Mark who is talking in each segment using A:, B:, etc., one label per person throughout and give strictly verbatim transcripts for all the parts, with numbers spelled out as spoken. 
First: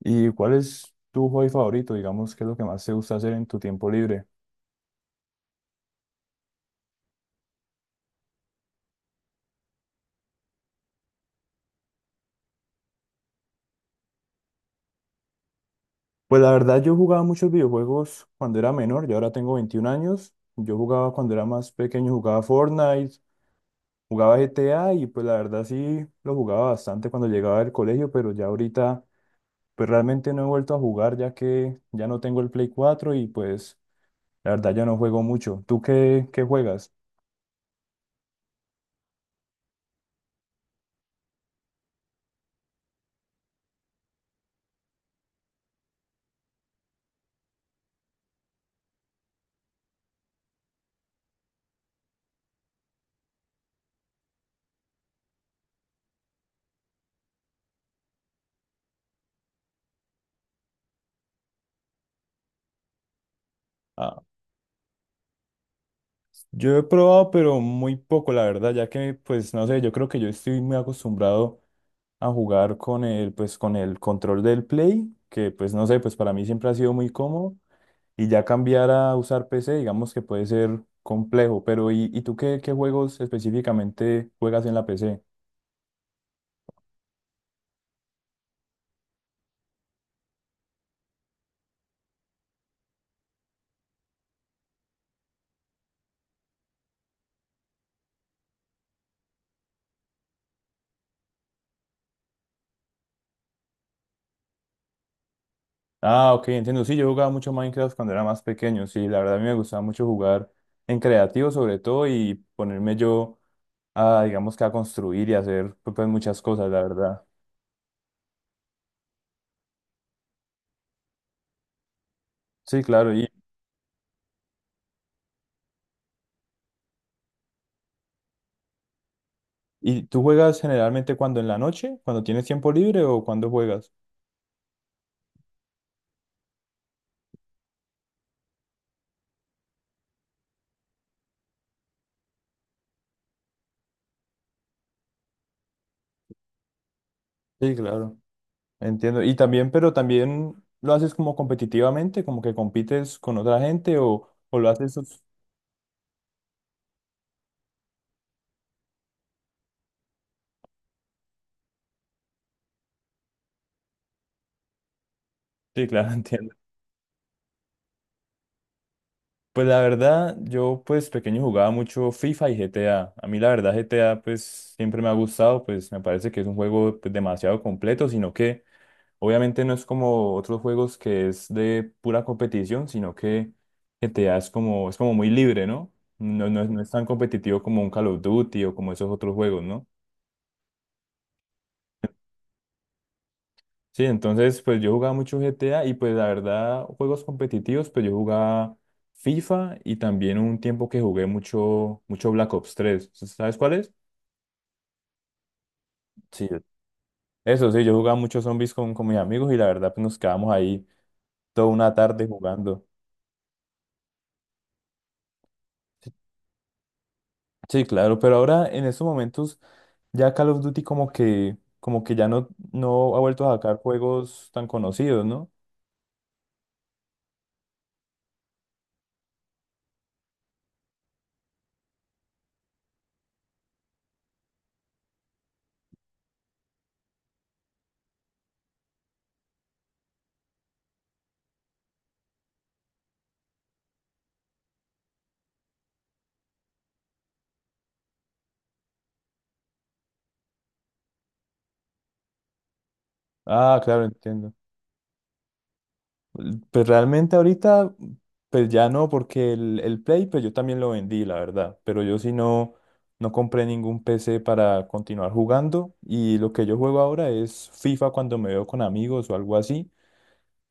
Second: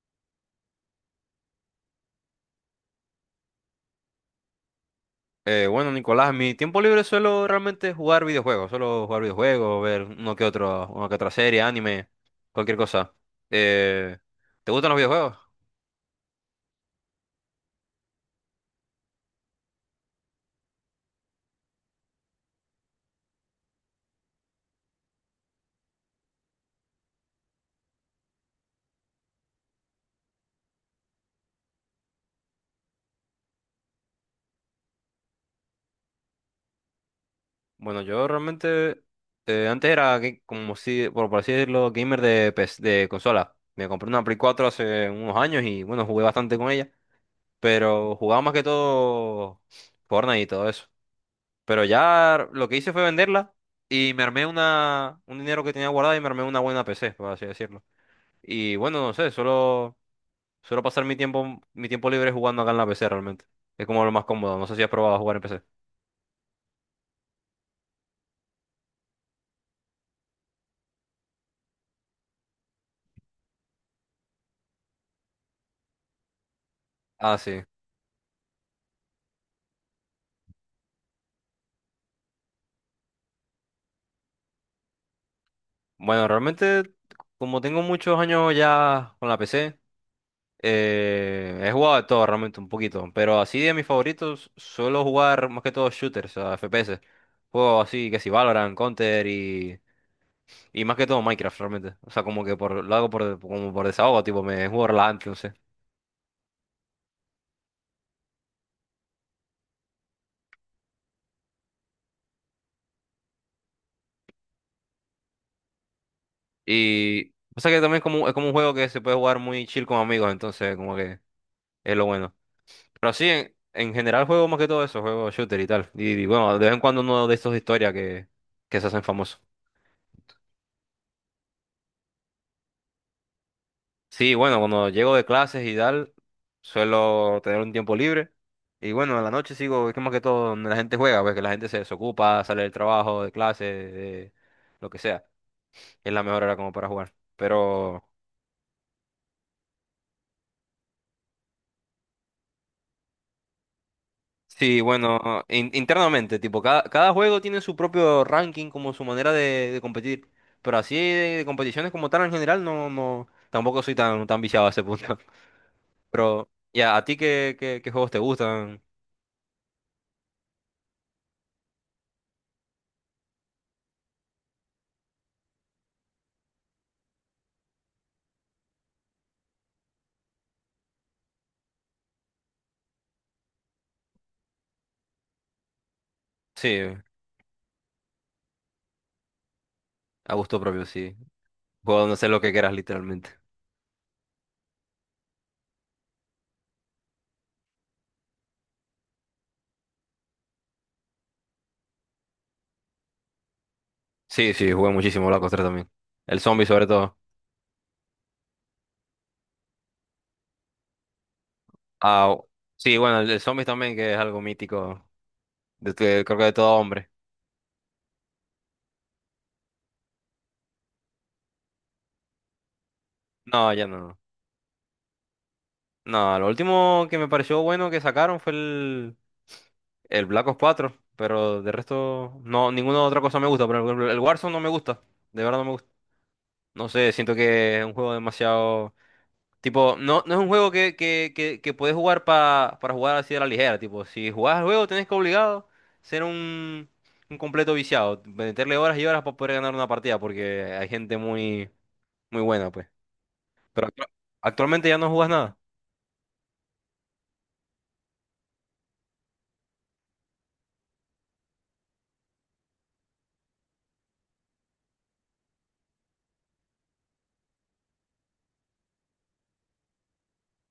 A: ¿Y cuál es tu hobby favorito? Digamos, ¿qué es lo que más te gusta hacer en tu tiempo libre?
B: Eh, bueno, Nicolás, en mi tiempo libre suelo realmente jugar videojuegos, suelo jugar videojuegos, ver uno que otro, una que otra serie, anime, cualquier cosa. Eh, ¿Te gustan los videojuegos?
A: Pues la verdad, yo jugaba muchos videojuegos cuando era menor, yo ahora tengo veintiún años. Yo jugaba cuando era más pequeño, jugaba Fortnite, jugaba G T A y pues la verdad sí lo jugaba bastante cuando llegaba del colegio, pero ya ahorita pues realmente no he vuelto a jugar ya que ya no tengo el Play cuatro y pues la verdad ya no juego mucho. ¿Tú qué, qué juegas?
B: Bueno, yo realmente eh, antes era ga- como si, por, por así decirlo, gamer de, P S de consola. Me compré una Play cuatro hace unos años y bueno, jugué bastante con ella, pero jugaba más que todo Fortnite y todo eso. Pero ya lo que hice fue venderla y me armé una, un dinero que tenía guardado y me armé una buena P C, por así decirlo. Y bueno, no sé, solo suelo pasar mi tiempo, mi tiempo libre jugando acá en la P C realmente. Es como lo
A: Ah,
B: más cómodo. No sé si has probado jugar en P C.
A: yo he probado, pero muy poco, la verdad, ya que, pues, no sé, yo creo que yo estoy muy acostumbrado a jugar con el, pues, con el control del Play, que pues no sé, pues para mí siempre ha sido muy
B: Ah,
A: cómodo,
B: sí.
A: y ya cambiar a usar P C, digamos que puede ser complejo, pero ¿y, y tú qué, qué juegos específicamente juegas en la P C?
B: Bueno, realmente, como tengo muchos años ya con la P C, eh, he jugado de todo realmente un poquito. Pero así de mis favoritos, suelo jugar más que todo shooters, o sea, F P S. Juegos así que si Valorant, Counter y, y más que todo Minecraft realmente. O sea, como que por, lo hago por, como por desahogo, tipo, me juego relajante, no sé.
A: Ah, ok, entiendo, sí, yo jugaba mucho Minecraft cuando era más pequeño, sí, la verdad a mí me gustaba mucho jugar en creativo sobre todo y ponerme yo a, digamos que a construir y hacer pues pues, muchas cosas, la verdad.
B: Y pasa que también es como, es como un juego que se puede jugar muy chill con amigos, entonces como que es lo bueno.
A: Sí, claro.
B: Pero
A: y,
B: sí, en, en general juego más que todo eso, juego shooter y tal. Y, y bueno, de vez en cuando uno de estos de historia que, que se hacen famosos.
A: ¿y tú juegas generalmente cuando en la noche, cuando tienes tiempo libre o cuando juegas?
B: Sí, bueno, cuando llego de clases y tal, suelo tener un tiempo libre. Y bueno, en la noche sigo, es que más que todo donde la gente juega, pues que la gente se desocupa, sale del trabajo, de clase, de lo que sea. Es la mejor hora como para jugar.
A: Sí,
B: Pero...
A: claro, entiendo. Y también, pero también lo haces como competitivamente, como que compites con otra gente o, o lo
B: Sí,
A: haces...
B: bueno, in- internamente, tipo, cada, cada juego tiene su propio ranking, como su manera de, de competir. Pero así de, de competiciones como tal en general, no, no, tampoco soy tan, tan viciado a ese punto.
A: Sí, claro,
B: Pero,
A: entiendo.
B: ya, ¿a ti qué, qué, qué juegos te gustan?
A: Pues la verdad, yo pues pequeño jugaba mucho FIFA y G T A. A A mí la verdad G T A pues siempre me ha gustado, pues me parece que es un juego pues, demasiado completo, sino que obviamente no es como otros juegos que es de pura competición, sino que G T A es como, es como muy libre, ¿no? No, no es,
B: Sí,
A: no es tan competitivo como un Call of Duty o como esos otros juegos, ¿no?
B: a gusto propio, sí. Juego donde sé lo que quieras, literalmente.
A: Sí, entonces pues yo jugaba mucho G T A y pues la verdad juegos competitivos pues yo jugaba FIFA y también un tiempo que jugué mucho mucho Black Ops tres. ¿Sabes cuál es?
B: Sí, sí, jugué muchísimo Black Ops tres también. El
A: Sí,
B: zombie sobre todo.
A: eso sí, yo jugaba muchos zombies con, con mis amigos y la verdad pues nos quedábamos ahí toda una tarde
B: Ah,
A: jugando.
B: sí, bueno, el, el zombie también, que es algo mítico, de,
A: Sí,
B: de- creo que de todo hombre.
A: sí, claro, pero ahora en estos momentos ya Call of Duty como que como que ya no no ha vuelto a
B: No,
A: sacar
B: ya no.
A: juegos tan conocidos, ¿no?
B: No, lo último que me pareció bueno que sacaron fue el... El Black Ops cuatro, pero de resto, no, ninguna otra cosa me gusta. Por ejemplo, el Warzone no me gusta, de verdad no me gusta. No sé, siento que es un juego demasiado. Tipo, no, no es un juego que, que, que, que puedes jugar pa- para jugar así de la ligera. Tipo, si jugás al juego, tenés que obligado ser un, un completo viciado. Meterle horas y horas para poder ganar una partida, porque hay gente muy, muy buena, pues.
A: Ah,
B: Pero
A: claro,
B: actu-
A: entiendo.
B: actualmente ya no jugás nada.
A: Pues realmente ahorita, pues ya no, porque el, el Play, pues yo también lo vendí, la verdad. Pero yo sí no, no compré ningún P C para continuar jugando. Y lo que yo juego ahora es FIFA cuando me veo con amigos o algo así.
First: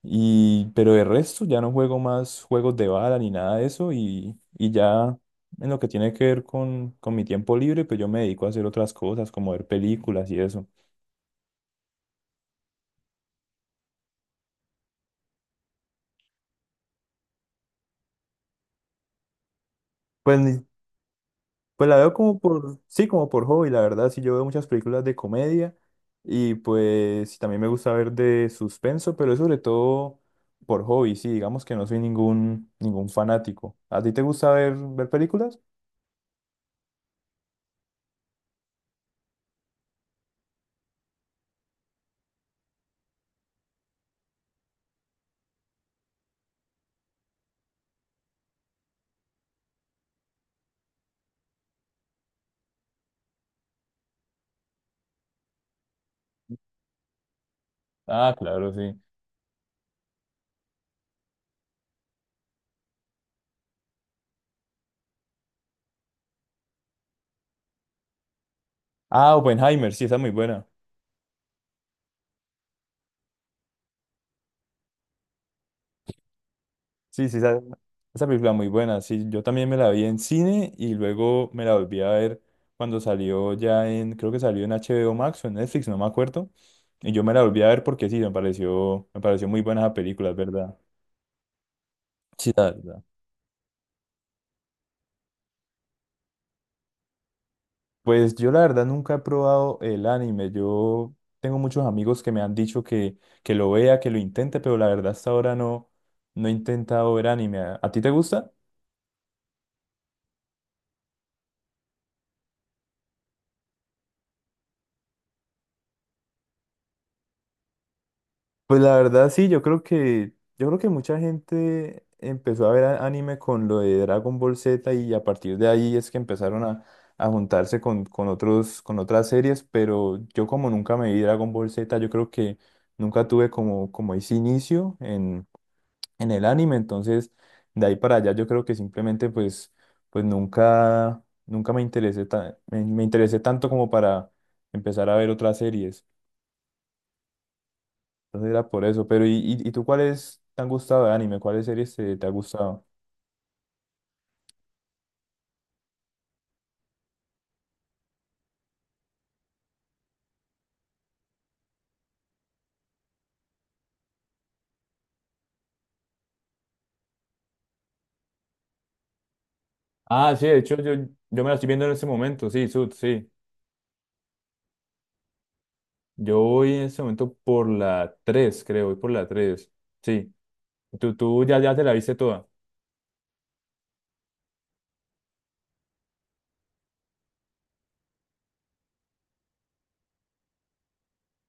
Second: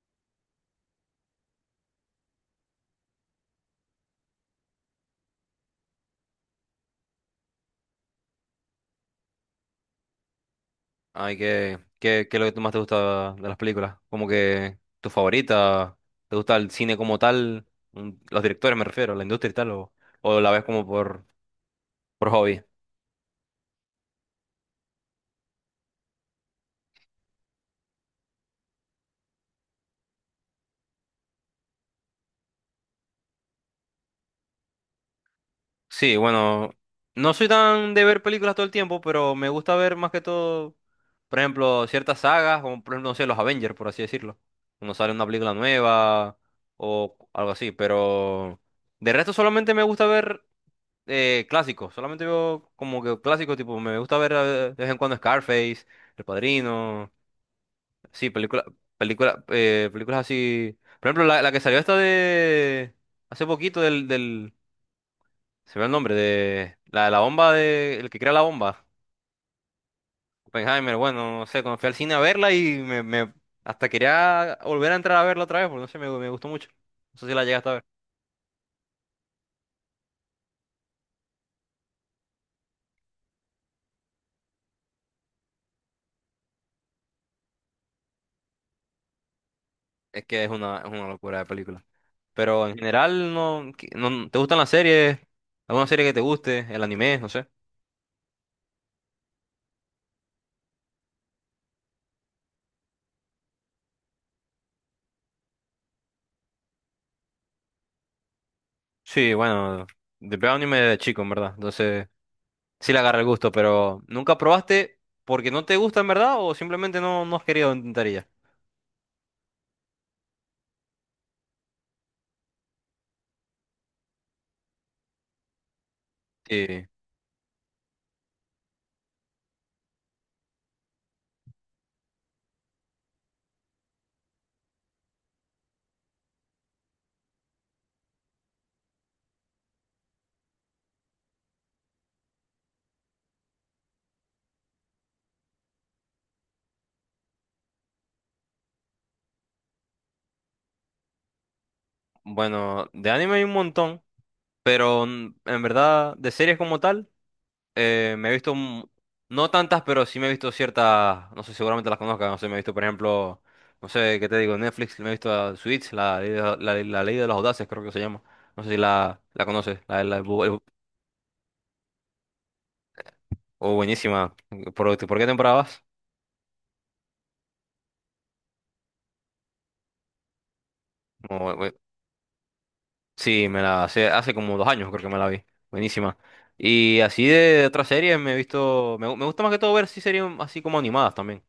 A: Y, pero de resto ya no juego más juegos de bala ni nada de eso. Y, y ya en lo que tiene que ver con, con mi tiempo libre, pues yo me dedico a hacer otras cosas, como ver películas y eso.
B: Ay, ¿qué, qué, qué es lo que más te gusta de las películas? Como que tu favorita, ¿te gusta el cine como tal? Mm, Los directores me refiero, la industria y tal, o,
A: Pues
B: o la ves
A: ni,
B: como por,
A: Pues la veo
B: por
A: como
B: hobby.
A: por, sí, como por hobby, la verdad, sí, yo veo muchas películas de comedia y pues sí, también me gusta ver de suspenso, pero es sobre todo por hobby, sí, digamos que no soy ningún, ningún fanático. ¿A ti te gusta ver, ver películas?
B: Sí, bueno, no soy tan de ver películas todo el tiempo, pero me gusta ver más que todo, por ejemplo, ciertas sagas, como por ejemplo, no sé, los Avengers, por así decirlo. Cuando sale una película nueva o algo así, pero de resto solamente me gusta ver Eh, clásicos, solamente veo como que clásicos, tipo, me gusta ver eh, de vez en cuando Scarface, El Padrino, sí,
A: Ah,
B: película
A: claro, sí.
B: películas, películas así. Por ejemplo, la, la que salió esta de hace poquito del, del, se ve el nombre, de la de la bomba de, el que crea la bomba,
A: Ah, Oppenheimer, sí, esa es muy buena.
B: Oppenheimer, bueno, no sé, cuando fui al cine a verla y me, me- hasta quería volver a entrar a verla otra vez, porque no sé, me, me gustó mucho. No
A: Sí,
B: sé si
A: sí,
B: la
A: esa,
B: llegaste a ver.
A: esa película muy buena. Sí, yo también me la vi en cine y luego me la volví a ver cuando salió ya en, creo que salió en H B O Max o en Netflix, no me acuerdo. Y yo me la volví a ver porque sí, me pareció, me pareció muy buena esa
B: Es
A: película, ¿es
B: que es
A: verdad?
B: una, es una locura de película.
A: Sí,
B: Pero
A: la
B: en
A: verdad.
B: general, no, que- no- ¿te gustan las series? ¿Alguna serie que te guste? ¿El anime? No sé.
A: Pues yo la verdad nunca he probado el anime. Yo tengo muchos amigos que me han dicho que, que, lo vea, que lo intente, pero la verdad hasta ahora no, no he intentado ver anime. ¿A, a ti te gusta?
B: Sí, bueno, de veo anime de chico, en verdad. Entonces, sí le agarra el gusto, pero ¿nunca probaste porque no te gusta, en verdad? ¿O simplemente no, no has querido intentar y ya?
A: Pues la verdad sí, yo creo que yo creo que mucha gente empezó a ver a- anime con lo de Dragon Ball Z y a partir de ahí es que empezaron a,
B: Sí.
A: a juntarse con, con otros con otras series, pero yo como nunca me vi Dragon Ball Z, yo creo que nunca tuve como como ese inicio en, en el anime, entonces de ahí para allá yo creo que simplemente pues pues nunca nunca me interesé ta- me me interesé tanto como para empezar a ver otras series. Entonces era por eso. Pero, ¿y, y, y tú cuáles te han gustado de anime? ¿Cuáles series te, te ha gustado?
B: Bueno, de anime hay un montón, pero mm, en verdad, de series como tal. eh, me he visto, un- no tantas, pero sí me he visto ciertas, no sé, seguramente las conozcas, no sé, me he visto, por ejemplo, no sé, ¿qué te digo? Netflix, me he visto a Suits, la, ley de la, la- ley de los audaces, creo que se llama. No sé si la, la conoces, la, la-
A: Ah,
B: bu-
A: sí, de
B: el-
A: hecho yo, yo me la estoy viendo en este momento, sí, Sud, sí.
B: oh, buenísima. ¿Por, este, por qué temporada vas?
A: Yo voy en este momento por la tres, creo, voy por la tres, sí. Tú, tú
B: No,
A: ya,
B: bu-
A: ya te la viste toda.
B: sí, me la hace, hace como dos años creo que me la vi, buenísima. Y así de otras series me he visto, me, gu- me gusta más que todo ver sí series así como animadas también.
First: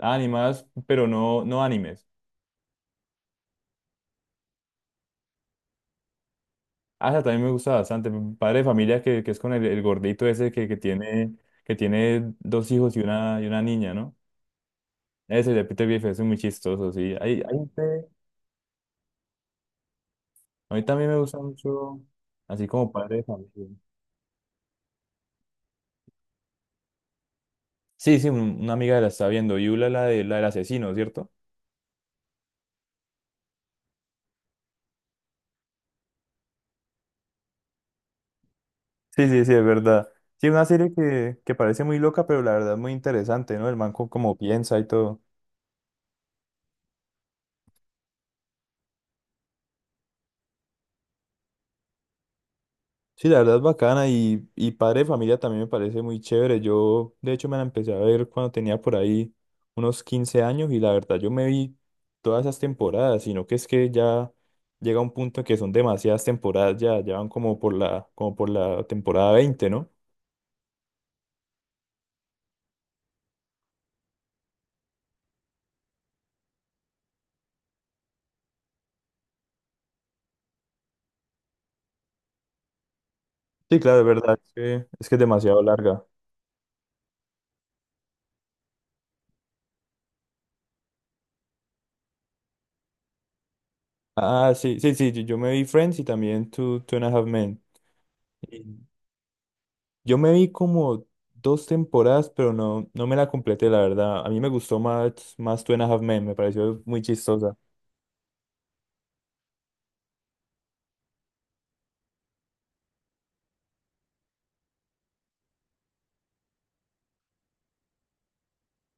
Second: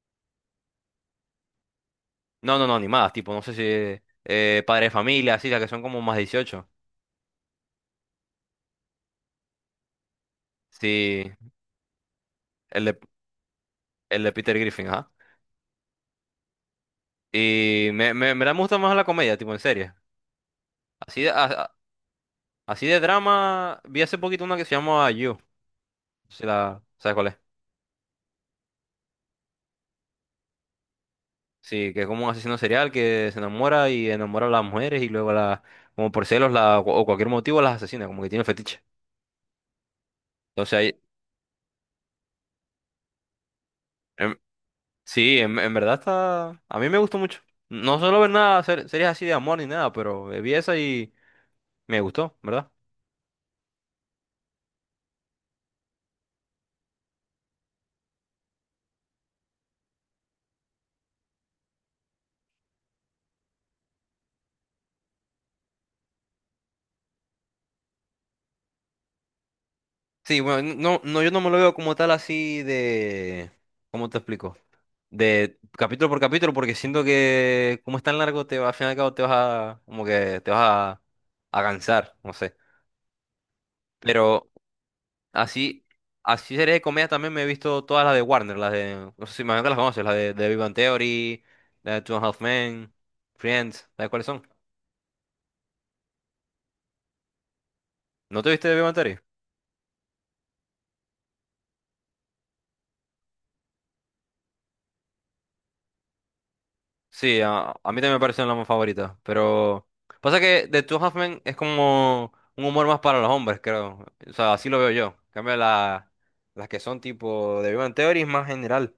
A: Animadas, pero no, no animes.
B: No, no, no, animadas, tipo, no sé si eh, Padre de Familia, así, las que son como más dieciocho.
A: Ah, esa también me gusta bastante. Padre de familia que, que es con el, el gordito ese que, que
B: Sí,
A: tiene, que tiene dos
B: El
A: hijos
B: de,
A: y una, y una niña, ¿no?
B: el de Peter Griffin, ajá.
A: Ese de Peter Griffin es muy chistoso, sí. Hay, hay,
B: Y me, me, me gusta más la comedia, tipo, en serie.
A: A mí también me
B: Así de,
A: gusta
B: a- a-
A: mucho, así
B: así
A: como
B: de
A: Padre de Familia.
B: drama, vi hace poquito una que se llama You. Si la, ¿sabes cuál es?
A: Sí, sí, un- una amiga la está viendo, Yula, la de, la del asesino, ¿cierto?
B: Sí, que es como un asesino serial que se enamora y enamora a las mujeres y luego la, como por celos la, o cualquier motivo las asesina, como que tiene fetiche.
A: Sí, sí, sí, es verdad. Sí, una
B: Entonces
A: serie
B: ahí,
A: que, que parece muy loca, pero la verdad es muy interesante, ¿no? El man co- como
B: em,
A: piensa y todo.
B: sí, en, en verdad está, a mí me gustó mucho. No suelo ver nada, ser- series así de amor ni nada, pero eh, vi esa y me gustó, ¿verdad?
A: Sí, la verdad es bacana y, y Padre de Familia también me parece muy chévere. Yo, de hecho, me la empecé a ver cuando tenía por ahí unos quince años y la verdad yo me vi todas esas temporadas, sino que es que ya llega un punto en que son demasiadas temporadas, ya, ya van como por la, como por la, temporada veinte, ¿no?
B: Sí, bueno, no, no, yo no me lo veo como tal así de... ¿Cómo te explico? De capítulo por capítulo, porque siento que como es tan largo, te, va- al final y al cabo te vas a... como que te vas a, a cansar, no sé.
A: Sí, claro, es verdad, es
B: Pero
A: que es, que es demasiado
B: así,
A: larga.
B: así series de comedia también me he visto todas las de Warner, las de... No sé si imagino que las conoces, las de, de Big Bang Theory, la de Two and a Half Men, Friends, ¿sabes cuáles son?
A: Ah, sí, sí, sí, yo yo me vi Friends y también Two, Two and a Half Men.
B: ¿No te viste de Big Bang Theory?
A: Yo me vi como dos temporadas, pero no, no me la completé, la verdad. A mí me gustó más, más Two and a Half Men, me pareció muy
B: Sí,
A: chistosa.
B: a, a mí también me parecen las más favoritas, pero pasa que The Two Half Men es como un humor más para los hombres, creo. O sea, así lo veo yo. En cambio, la- las que son tipo de Big Bang Theory es más general.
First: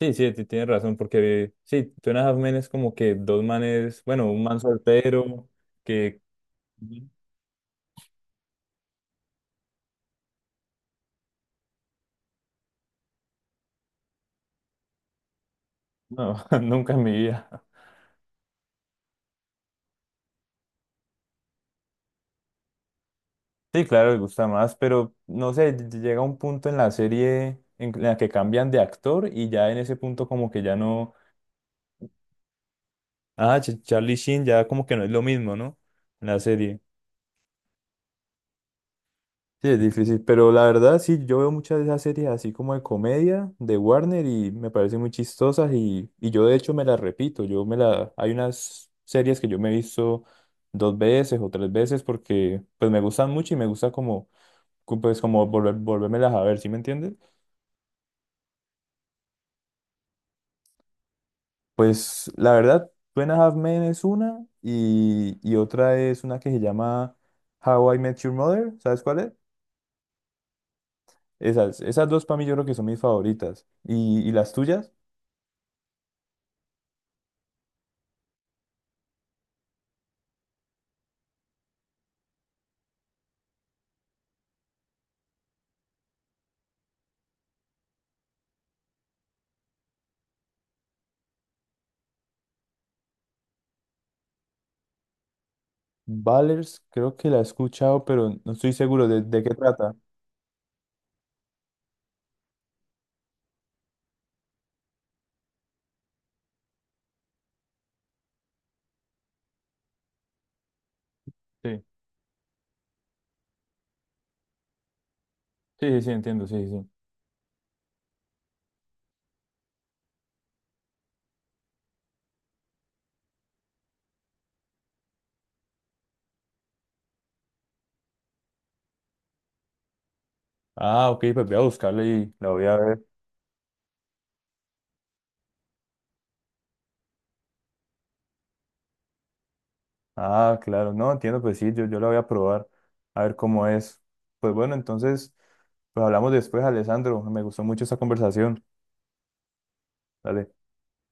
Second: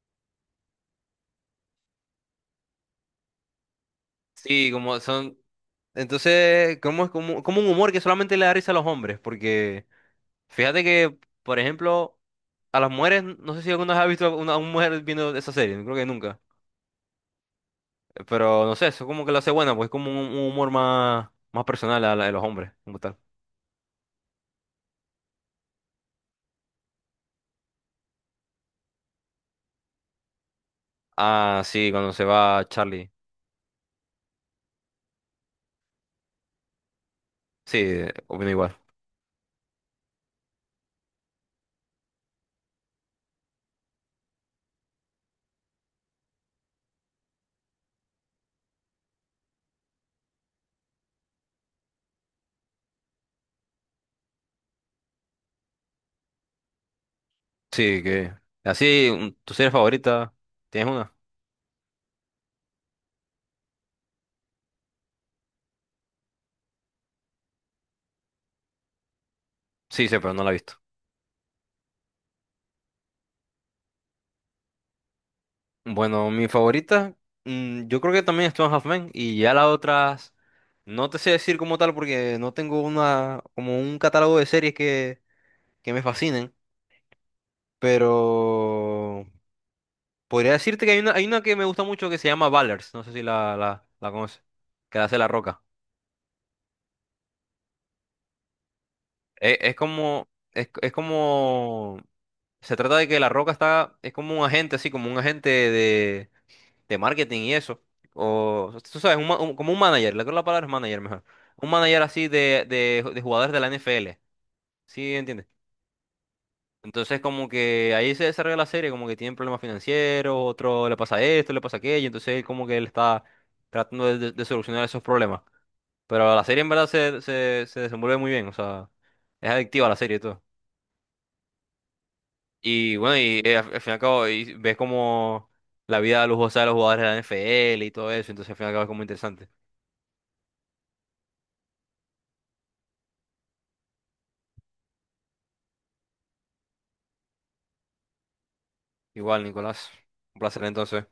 A: Sí, sí, ti- tienes razón, porque sí, Two and a Half Men es como que dos manes, bueno, un man
B: Sí, como son...
A: soltero que.
B: Entonces, como
A: Ujú.
B: es como, como un humor que solamente le da risa a los hombres, porque fíjate que, por ejemplo, a las mujeres, no sé si alguna vez has visto a una, a una mujer viendo esa serie, creo que
A: No,
B: nunca.
A: nunca en mi vida.
B: Pero no sé, eso como que lo hace buena, pues es como un, un humor más, más personal a la de los hombres, como tal.
A: Sí, claro, me gusta más, pero no sé, ll- llega un punto en la serie en la que cambian de actor y ya en ese punto como que ya no,
B: Ah, sí, cuando se va Charlie.
A: ah, Ch- Charlie Sheen ya como que no es lo mismo, ¿no? En la serie.
B: Sí, opino igual.
A: Sí, es difícil, pero la verdad sí, yo veo muchas de esas series así como de comedia de Warner y me parecen muy chistosas y, y yo de hecho me las repito, yo me la, hay unas series que yo me he visto dos veces o tres veces porque pues me gustan mucho y me gusta como, cu- pues como volver, volvérmelas a ver, ¿sí me entiendes?
B: Sí, que... Así, un- ¿tu serie favorita? ¿Tienes una?
A: Pues la verdad, Two and a Half Men es una y, y otra es una que se llama How I Met Your Mother, ¿sabes cuál es?
B: Sí, sí, pero no la he visto.
A: Esas, esas dos para mí yo creo que son mis favoritas. ¿Y, y las tuyas?
B: Bueno, mi favorita, mm, yo creo que también es Two and a Half Men, y ya las otras, no te sé decir como tal porque no tengo una, como un catálogo de series que, que me fascinen, pero podría decirte que hay una, hay una que me gusta mucho que se llama Ballers, no sé si la, la, la conoces, que la hace La Roca.
A: Ballers, creo que la he escuchado, pero no estoy seguro de, de qué
B: Es, es
A: trata.
B: como, es, es como se trata de que La Roca está, es como un agente, así como un agente de, de marketing y eso. O, tú sabes, un ma- un- como un manager, le creo la palabra es manager mejor. Un
A: Sí,
B: manager así de, de, de jugadores de la N F L. ¿Sí entiendes?
A: sí, sí, sí, entiendo, sí, sí, sí.
B: Entonces, como que ahí se desarrolla la serie, como que tienen problemas financieros, otro le pasa esto, le pasa aquello, entonces él como que él está tratando de, de- de solucionar esos problemas. Pero la serie en verdad se, se, se desenvuelve muy bien, o sea, es adictiva la serie y todo.
A: Ah, ok, pues voy a buscarla y la voy a
B: Y
A: ver.
B: bueno, y eh, al al fin y al cabo y ves como la vida lujosa de los jugadores de la N F L y todo eso, entonces al fin y al cabo es como interesante.
A: Ah, claro, no, entiendo, pues sí, yo, yo la voy a probar, a ver cómo es. Pues bueno, entonces, pues hablamos después, Alessandro, me gustó mucho esta conversación.
B: Igual, Nicolás, un
A: Dale.
B: placer entonces.